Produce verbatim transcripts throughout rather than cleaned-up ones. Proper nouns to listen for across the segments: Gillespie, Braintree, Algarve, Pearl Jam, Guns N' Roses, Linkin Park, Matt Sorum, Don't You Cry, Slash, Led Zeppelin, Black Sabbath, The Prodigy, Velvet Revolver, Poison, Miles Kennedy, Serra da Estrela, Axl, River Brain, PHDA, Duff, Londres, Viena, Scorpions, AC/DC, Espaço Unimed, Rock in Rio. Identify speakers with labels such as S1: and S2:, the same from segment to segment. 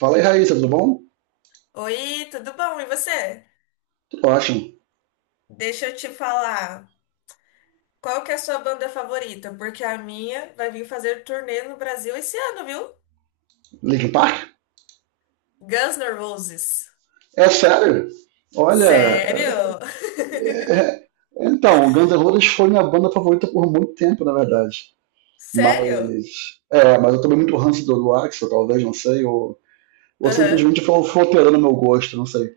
S1: Fala aí, Raíssa, tudo bom?
S2: Oi, tudo bom? E você?
S1: Tudo ótimo.
S2: Deixa eu te falar, qual que é a sua banda favorita? Porque a minha vai vir fazer turnê no Brasil esse ano, viu?
S1: Linkin Park?
S2: Guns N' Roses.
S1: É sério? Olha,
S2: Sério?
S1: é- então, Guns N' Roses foi minha banda favorita por muito tempo, na verdade.
S2: Sério?
S1: Mas, é, mas eu tomei muito ranço do, do Axl, talvez, não sei, ou, ou
S2: Aham,
S1: simplesmente foi, foi alterando meu gosto, não sei.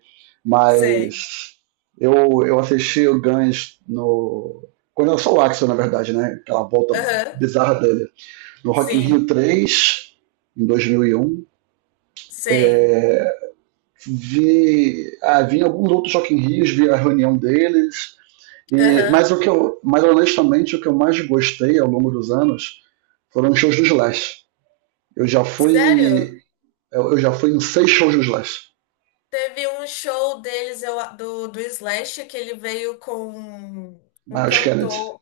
S2: sei.
S1: Mas eu, eu assisti o Guns no... Quando eu sou o Axl, na verdade, né? Aquela volta
S2: Aham,
S1: bizarra dele. No Rock in Rio
S2: sim,
S1: três, em dois mil e um.
S2: sei.
S1: Vi, ah, vi alguns outros Rock in Rios, vi a reunião deles. E,
S2: Aham,
S1: mas o que eu, mas honestamente, o que eu mais gostei ao longo dos anos foram os shows do Slash. Eu já
S2: sério?
S1: fui, eu, Já fui em seis shows do Slash,
S2: Teve um show deles, eu, do, do Slash, que ele veio com um um
S1: na Kennedy.
S2: cantor.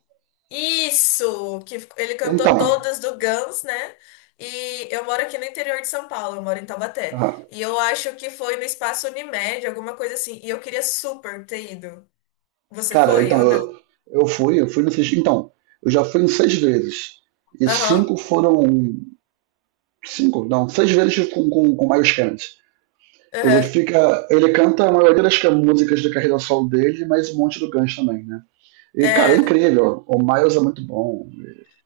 S2: Isso, que ele cantou
S1: Então,
S2: todas do Guns, né? E eu moro aqui no interior de São Paulo, eu moro em Taubaté.
S1: ah,
S2: E eu acho que foi no Espaço Unimed, alguma coisa assim. E eu queria super ter ido. Você
S1: cara,
S2: foi
S1: então
S2: ou não?
S1: eu, eu fui, eu fui no então eu já fui em seis vezes e
S2: Aham,
S1: cinco foram cinco, não, seis vezes com com, com Miles Kennedy. Ele
S2: aham.
S1: fica. Ele canta a maioria das ca- músicas da carreira solo dele, mas um monte do Guns também, né? E, cara, é
S2: É.
S1: incrível. O Miles é muito bom.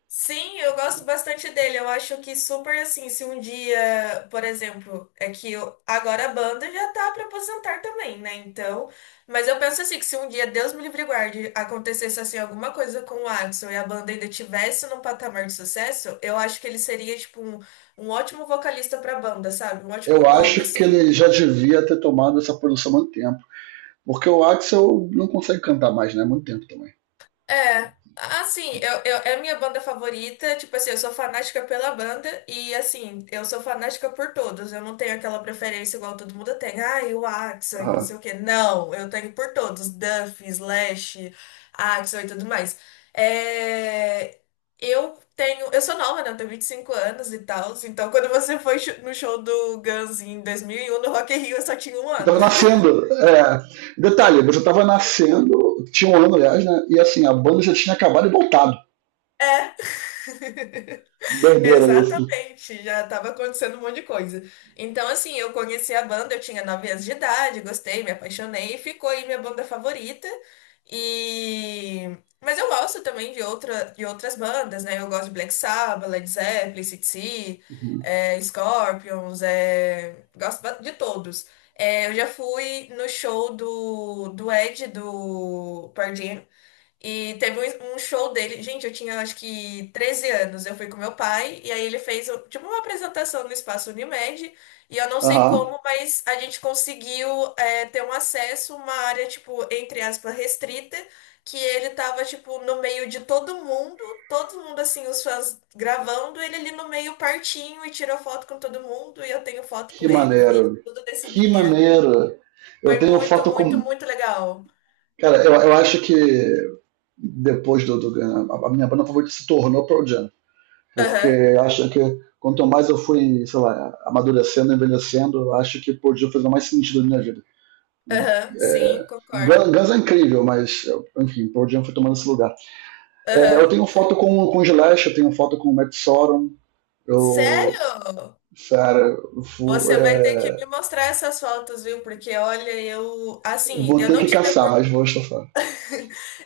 S2: Sim, eu gosto bastante dele. Eu acho que super assim, se um dia, por exemplo, é que eu- agora a banda já tá pra aposentar também, né? Então, mas eu penso assim, que se um dia, Deus me livre e guarde, acontecesse assim alguma coisa com o Adson e a banda ainda tivesse num patamar de sucesso, eu acho que ele seria tipo um, um ótimo vocalista pra banda, sabe? Um ótimo
S1: Eu
S2: nome
S1: acho que
S2: assim.
S1: ele já devia ter tomado essa produção há muito tempo. Porque o Axel não consegue cantar mais, né? Há muito tempo também.
S2: É, assim, eu, eu, é a minha banda favorita, tipo assim, eu sou fanática pela banda e assim, eu sou fanática por todos. Eu não tenho aquela preferência igual todo mundo tem. Ah, o Axl, que não sei
S1: Aham.
S2: o quê. Não, eu tenho por todos, Duff, Slash, Axl e tudo mais. É, eu tenho, eu sou nova, né? Eu tenho vinte e cinco anos e tal, então quando você foi no show do Guns em dois mil e um no Rock in Rio, eu só tinha um
S1: Você
S2: ano.
S1: tava nascendo. É. Detalhe, você tava nascendo, tinha um ano, aliás, né? E assim, a banda já tinha acabado e voltado.
S2: É.
S1: Doideira isso.
S2: Exatamente, já estava acontecendo um monte de coisa. Então, assim, eu conheci a banda, eu tinha nove anos de idade, gostei, me apaixonei e ficou aí minha banda favorita. E mas eu gosto também de outra de outras bandas, né? Eu gosto de Black Sabbath, Led Zeppelin, A C/D C,
S1: Uhum.
S2: é, Scorpions, é, gosto ba- de todos. É, eu já fui no show do do Ed do Pearl Jam e teve um um show dele. Gente, eu tinha acho que treze anos. Eu fui com meu pai, e aí ele fez tipo uma apresentação no espaço Unimed. E eu não sei
S1: Aham.
S2: como, mas a gente conseguiu é, ter um acesso, uma área, tipo, entre aspas, restrita, que ele tava, tipo, no meio de todo mundo, todo mundo assim, os fãs gravando, ele ali no meio partinho e tirou foto com todo mundo. E eu tenho foto
S1: Que
S2: com ele, vi
S1: maneiro.
S2: tudo desse
S1: Que
S2: dia.
S1: maneiro. Eu
S2: Foi
S1: tenho
S2: muito,
S1: foto
S2: muito,
S1: com.
S2: muito legal.
S1: Cara, eu, eu acho que depois do, do a a minha banda favorita se tornou Pearl Jam, porque
S2: Aham,
S1: eu acho que quanto mais eu fui, sei lá, amadurecendo, envelhecendo, eu acho que Pearl Jam fez mais sentido na minha vida.
S2: aham,
S1: É,
S2: sim,
S1: Guns,
S2: concordo.
S1: Guns é incrível, mas enfim, Pearl Jam foi tomando esse lugar. É, eu
S2: Aham.
S1: tenho foto com, com o Gillespie, eu tenho foto com o Matt Sorum, eu,
S2: Sério?
S1: cara, eu vou,
S2: Você vai ter que
S1: é,
S2: me mostrar essas fotos, viu? Porque olha, eu assim,
S1: vou
S2: eu
S1: ter
S2: não
S1: que
S2: tive
S1: caçar,
S2: opor-
S1: mas vou estofar.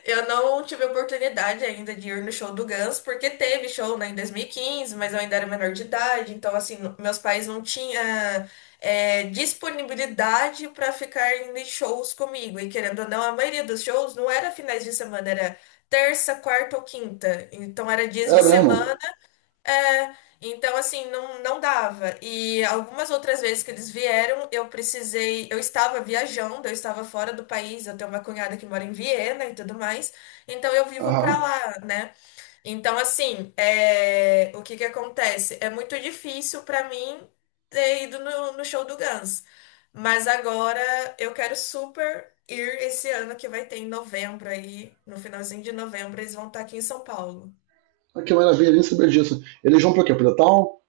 S2: eu não tive oportunidade ainda de ir no show do Guns, porque teve show, né, em dois mil e quinze, mas eu ainda era menor de idade, então assim, n- meus pais não tinham é, disponibilidade para ficar indo em shows comigo. E querendo ou não, a maioria dos shows não era finais de semana, era terça, quarta ou quinta. Então era dias
S1: É
S2: de
S1: mesmo?
S2: semana. É, então assim, não, não dava. E algumas outras vezes que eles vieram, eu precisei, eu estava viajando, eu estava fora do país, eu tenho uma cunhada que mora em Viena e tudo mais, então eu vivo pra
S1: Aham.
S2: lá, né? Então assim, é, o que que acontece? É muito difícil pra mim ter ido no, no show do Guns, mas agora eu quero super ir esse ano que vai ter em novembro aí, no finalzinho de novembro, eles vão estar aqui em São Paulo.
S1: Ah, que maravilha, nem sabia disso. Eles vão pra quê? Pro Town?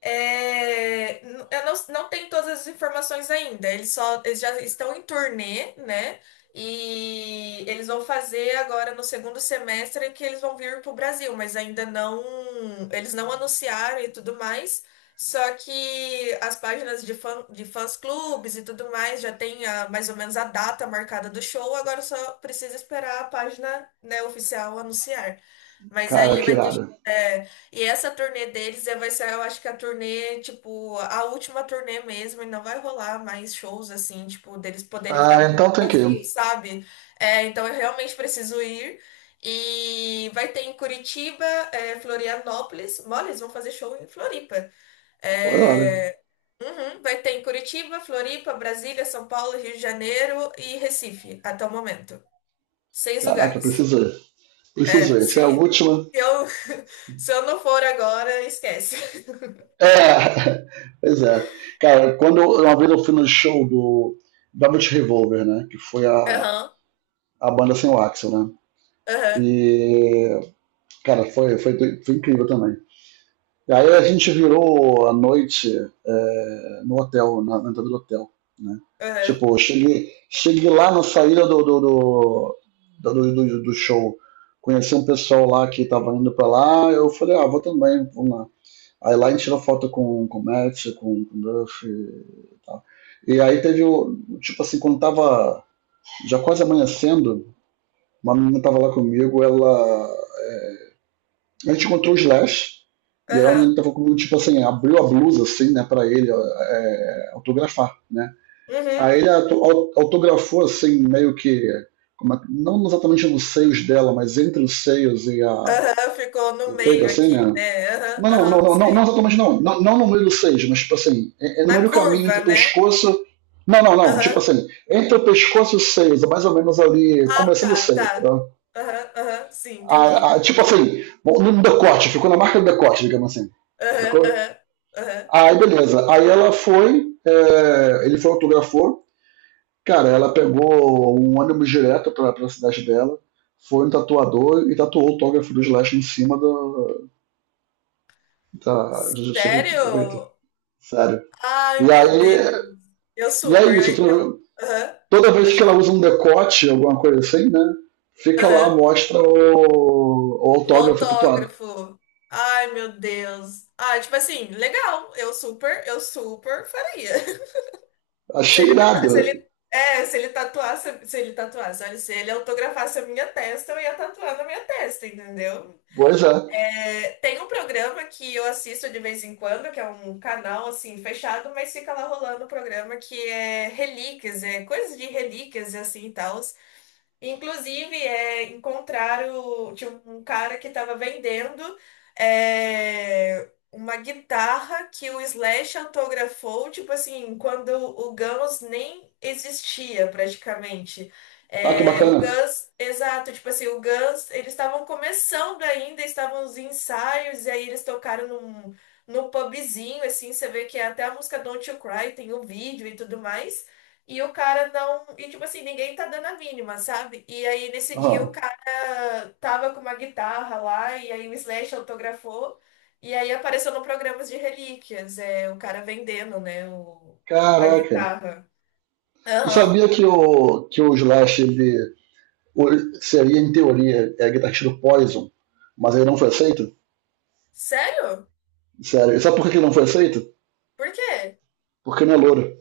S2: É, n- eu não, não tenho todas as informações ainda. Eles só, eles já estão em turnê, né? E eles vão fazer agora no segundo semestre que eles vão vir para o Brasil, mas ainda não, eles não anunciaram e tudo mais. Só que as páginas de fã, de fãs clubes e tudo mais já tem a, mais ou menos a data marcada do show. Agora só precisa esperar a página, né, oficial anunciar. Mas
S1: Cara,
S2: aí
S1: que
S2: vai ter.
S1: irado.
S2: é, e essa turnê deles é, vai ser, eu acho que a turnê, tipo, a última turnê mesmo, e não vai rolar mais shows assim, tipo, deles poderem ficar
S1: Ah,
S2: vindo
S1: então
S2: pro
S1: tem que
S2: Brasil,
S1: ir.
S2: sabe? É, então eu realmente preciso ir. E vai ter em Curitiba, é, Florianópolis. Mole, eles vão fazer show em Floripa.
S1: Olha, olha.
S2: É, uhum, vai ter em Curitiba, Floripa, Brasília, São Paulo, Rio de Janeiro e Recife, até o momento. Seis
S1: Caraca,
S2: lugares.
S1: preciso ir. Preciso
S2: É,
S1: ir. Essa
S2: se,
S1: é a última.
S2: se eu, se eu não for agora, esquece.
S1: É, pois é. Cara, quando eu- uma vez eu fui no show do Velvet Revolver, né? Que foi a,
S2: Aham,
S1: a banda sem o Axel, né?
S2: aham,
S1: E, cara, foi, foi, foi incrível também. E aí a gente virou a noite é, no hotel, na, entrada do hotel, né?
S2: aham,
S1: Tipo, eu cheguei, cheguei lá na saída do, do, do, do, do- do show, conheci um pessoal lá que tava indo pra lá, eu falei, ah, vou também, vamos lá. Aí lá a gente tirou foto com, com o Matt, com, com o Duff e tal. E aí teve o, tipo assim, quando tava já quase amanhecendo, uma menina tava lá comigo, ela a gente encontrou o Slash, e ela
S2: aham,
S1: ele tava com, tipo assim, abriu a blusa, assim, né, pra ele é, autografar, né.
S2: uhum,
S1: Aí ele autografou, assim, meio que, como é, não exatamente nos seios dela, mas entre os seios e a
S2: aham, ficou
S1: e
S2: no
S1: o peito,
S2: meio
S1: assim,
S2: aqui,
S1: né.
S2: né? Aham,
S1: Não, não, não,
S2: aham,
S1: não, não não
S2: sei.
S1: exatamente não. Não. Não no meio dos seios, mas, tipo assim, é, é no meio
S2: Na
S1: do caminho entre o
S2: curva, né?
S1: pescoço não, não, não. Tipo
S2: Aham,
S1: assim, entre o pescoço e os seios, é mais ou menos ali,
S2: ah,
S1: começando o
S2: tá,
S1: seio,
S2: tá.
S1: tá?
S2: Aham, aham, sim,
S1: A,
S2: entendi.
S1: a, tipo assim, no decote, ficou na marca do decote, digamos assim.
S2: Aham,
S1: Sacou?
S2: aham, aham.
S1: Aí beleza. Aí ela foi, é, Ele foi autografou. Cara, ela pegou um ônibus direto pra, pra cidade dela, foi um tatuador e tatuou o autógrafo do Slash em cima do, da. Da
S2: Sério?
S1: sério. E
S2: Ai, meu
S1: aí.
S2: Deus. Eu
S1: E é
S2: super.
S1: isso.
S2: Eu- não.
S1: Toda,
S2: Aham,
S1: toda vez
S2: pode
S1: que ela
S2: falar.
S1: usa um decote, alguma coisa assim, né? Fica lá,
S2: Aham.
S1: mostra o, o
S2: O
S1: autógrafo tatuado.
S2: autógrafo. Ai, meu Deus. ah tipo assim, legal. Eu super, eu super faria. Se
S1: Achei
S2: ele me,
S1: irado,
S2: ta- se
S1: né?
S2: ele, é, se ele tatuasse, se ele tatuasse, olha, se ele autografasse a minha testa, eu ia tatuar na minha testa, entendeu?
S1: Pois é.
S2: É, tem um programa que eu assisto de vez em quando, que é um canal assim fechado, mas fica lá rolando o programa que é relíquias, é coisas de relíquias e assim e tal. Inclusive, é, encontraram, tinha um cara que estava vendendo é, uma guitarra que o Slash autografou, tipo assim, quando o Guns nem existia praticamente.
S1: Ah, que
S2: É, o
S1: bacana.
S2: Guns, exato, tipo assim, o Guns, eles estavam começando ainda, estavam nos ensaios, e aí eles tocaram num, num pubzinho, assim, você vê que até a música Don't You Cry tem o vídeo e tudo mais. E o cara não. E tipo assim, ninguém tá dando a mínima, sabe? E aí nesse dia o
S1: Aham.
S2: cara tava com uma guitarra lá, e aí o Slash autografou, e aí apareceu no programa de relíquias, é, o cara vendendo, né, o, a
S1: Caraca.
S2: guitarra.
S1: Tu
S2: Aham.
S1: sabia que o, que o Slash ele, o- seria, em teoria, é guitarrista do Poison, mas ele não foi aceito?
S2: Sério?
S1: Sério. E sabe por que ele não foi aceito?
S2: Por quê?
S1: Porque não é louro.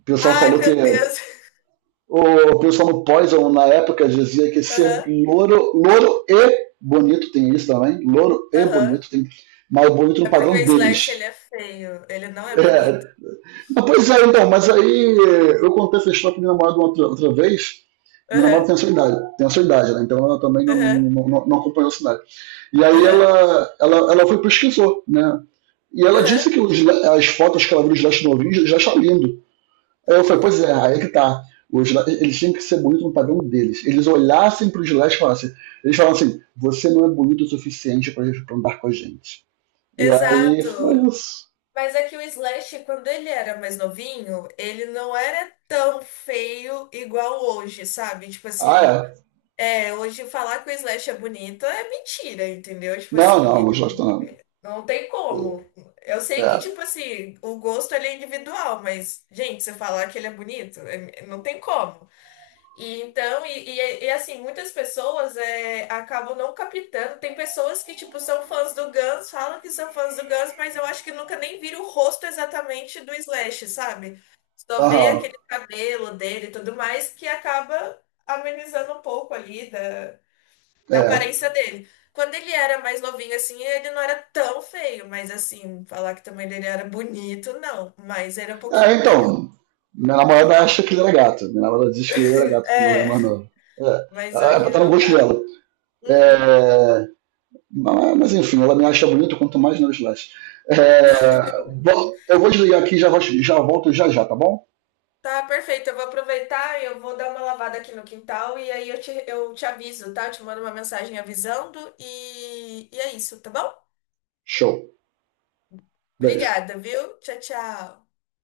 S1: O pessoal
S2: Ai,
S1: falou que.
S2: meu Deus.
S1: O pessoal no Poison, na época, dizia que ser
S2: Aham,
S1: louro, louro e bonito, tem isso também. Louro e
S2: aham.
S1: bonito, tem. Mas bonito
S2: É
S1: no
S2: porque
S1: padrão
S2: o Slash ele
S1: deles.
S2: é feio, ele não é
S1: É,
S2: bonito.
S1: ah, pois é, então, mas aí eh, eu contei essa história pro meu namorado outra, outra vez. Minha
S2: Aham,
S1: namorada tem a sua idade, tem a sua idade, né? Então ela também não,
S2: aham,
S1: não, não- não acompanhou a cidade. E aí
S2: aham,
S1: ela, ela, ela foi e pesquisou, né? E ela
S2: aham.
S1: disse que os le- as fotos que ela viu dos Leste Novinhos já está lindo. Aí eu falei, pois é, aí é que tá. Os, le- eles têm que ser bonitos no padrão deles. Eles olhassem para os Leste e falassem, eles falam assim, você não é bonito o suficiente para andar com a gente. E aí foi
S2: Exato.
S1: isso.
S2: Mas é que o Slash, quando ele era mais novinho, ele não era tão feio igual hoje, sabe? Tipo
S1: Ah,
S2: assim,
S1: é.
S2: é, hoje falar que o Slash é bonito é mentira, entendeu? Tipo
S1: Não,
S2: assim,
S1: não, os Leste
S2: ele
S1: não.
S2: não tem como. Eu sei que,
S1: É.
S2: tipo assim, o gosto ele é individual, mas, gente, você falar que ele é bonito, é- não tem como. E então, e, e- e, assim, muitas pessoas é, acabam não captando. Tem pessoas que, tipo, são fãs do Guns, falam que são fãs do Guns, mas eu acho que nunca nem viram o rosto exatamente do Slash, sabe? Só vê
S1: Aham.
S2: aquele cabelo dele e tudo mais, que acaba amenizando um pouco ali da, da
S1: É.
S2: aparência dele. Quando ele era mais novinho, assim, ele não era tão feio, mas assim, falar que também ele era bonito, não. Mas era um
S1: É,
S2: pouquinho melhor.
S1: então. Minha namorada acha que ele era gato. Minha namorada diz que ele era gato quando eu era
S2: É,
S1: mais novo. É.
S2: mas
S1: Ela é,
S2: hoje
S1: tá no
S2: não
S1: gosto
S2: dá.
S1: dela.
S2: Uhum.
S1: É, mas, mas, enfim, ela me acha bonito quanto mais nos likes. É, bom, eu vou desligar aqui e já, vol- já volto já já, tá bom?
S2: Tá, perfeito. Eu vou aproveitar e eu vou dar uma lavada aqui no quintal e aí eu te, eu te aviso, tá? Eu te mando uma mensagem avisando e, e é isso, tá bom?
S1: Show. Beijo.
S2: Obrigada, viu? Tchau, tchau.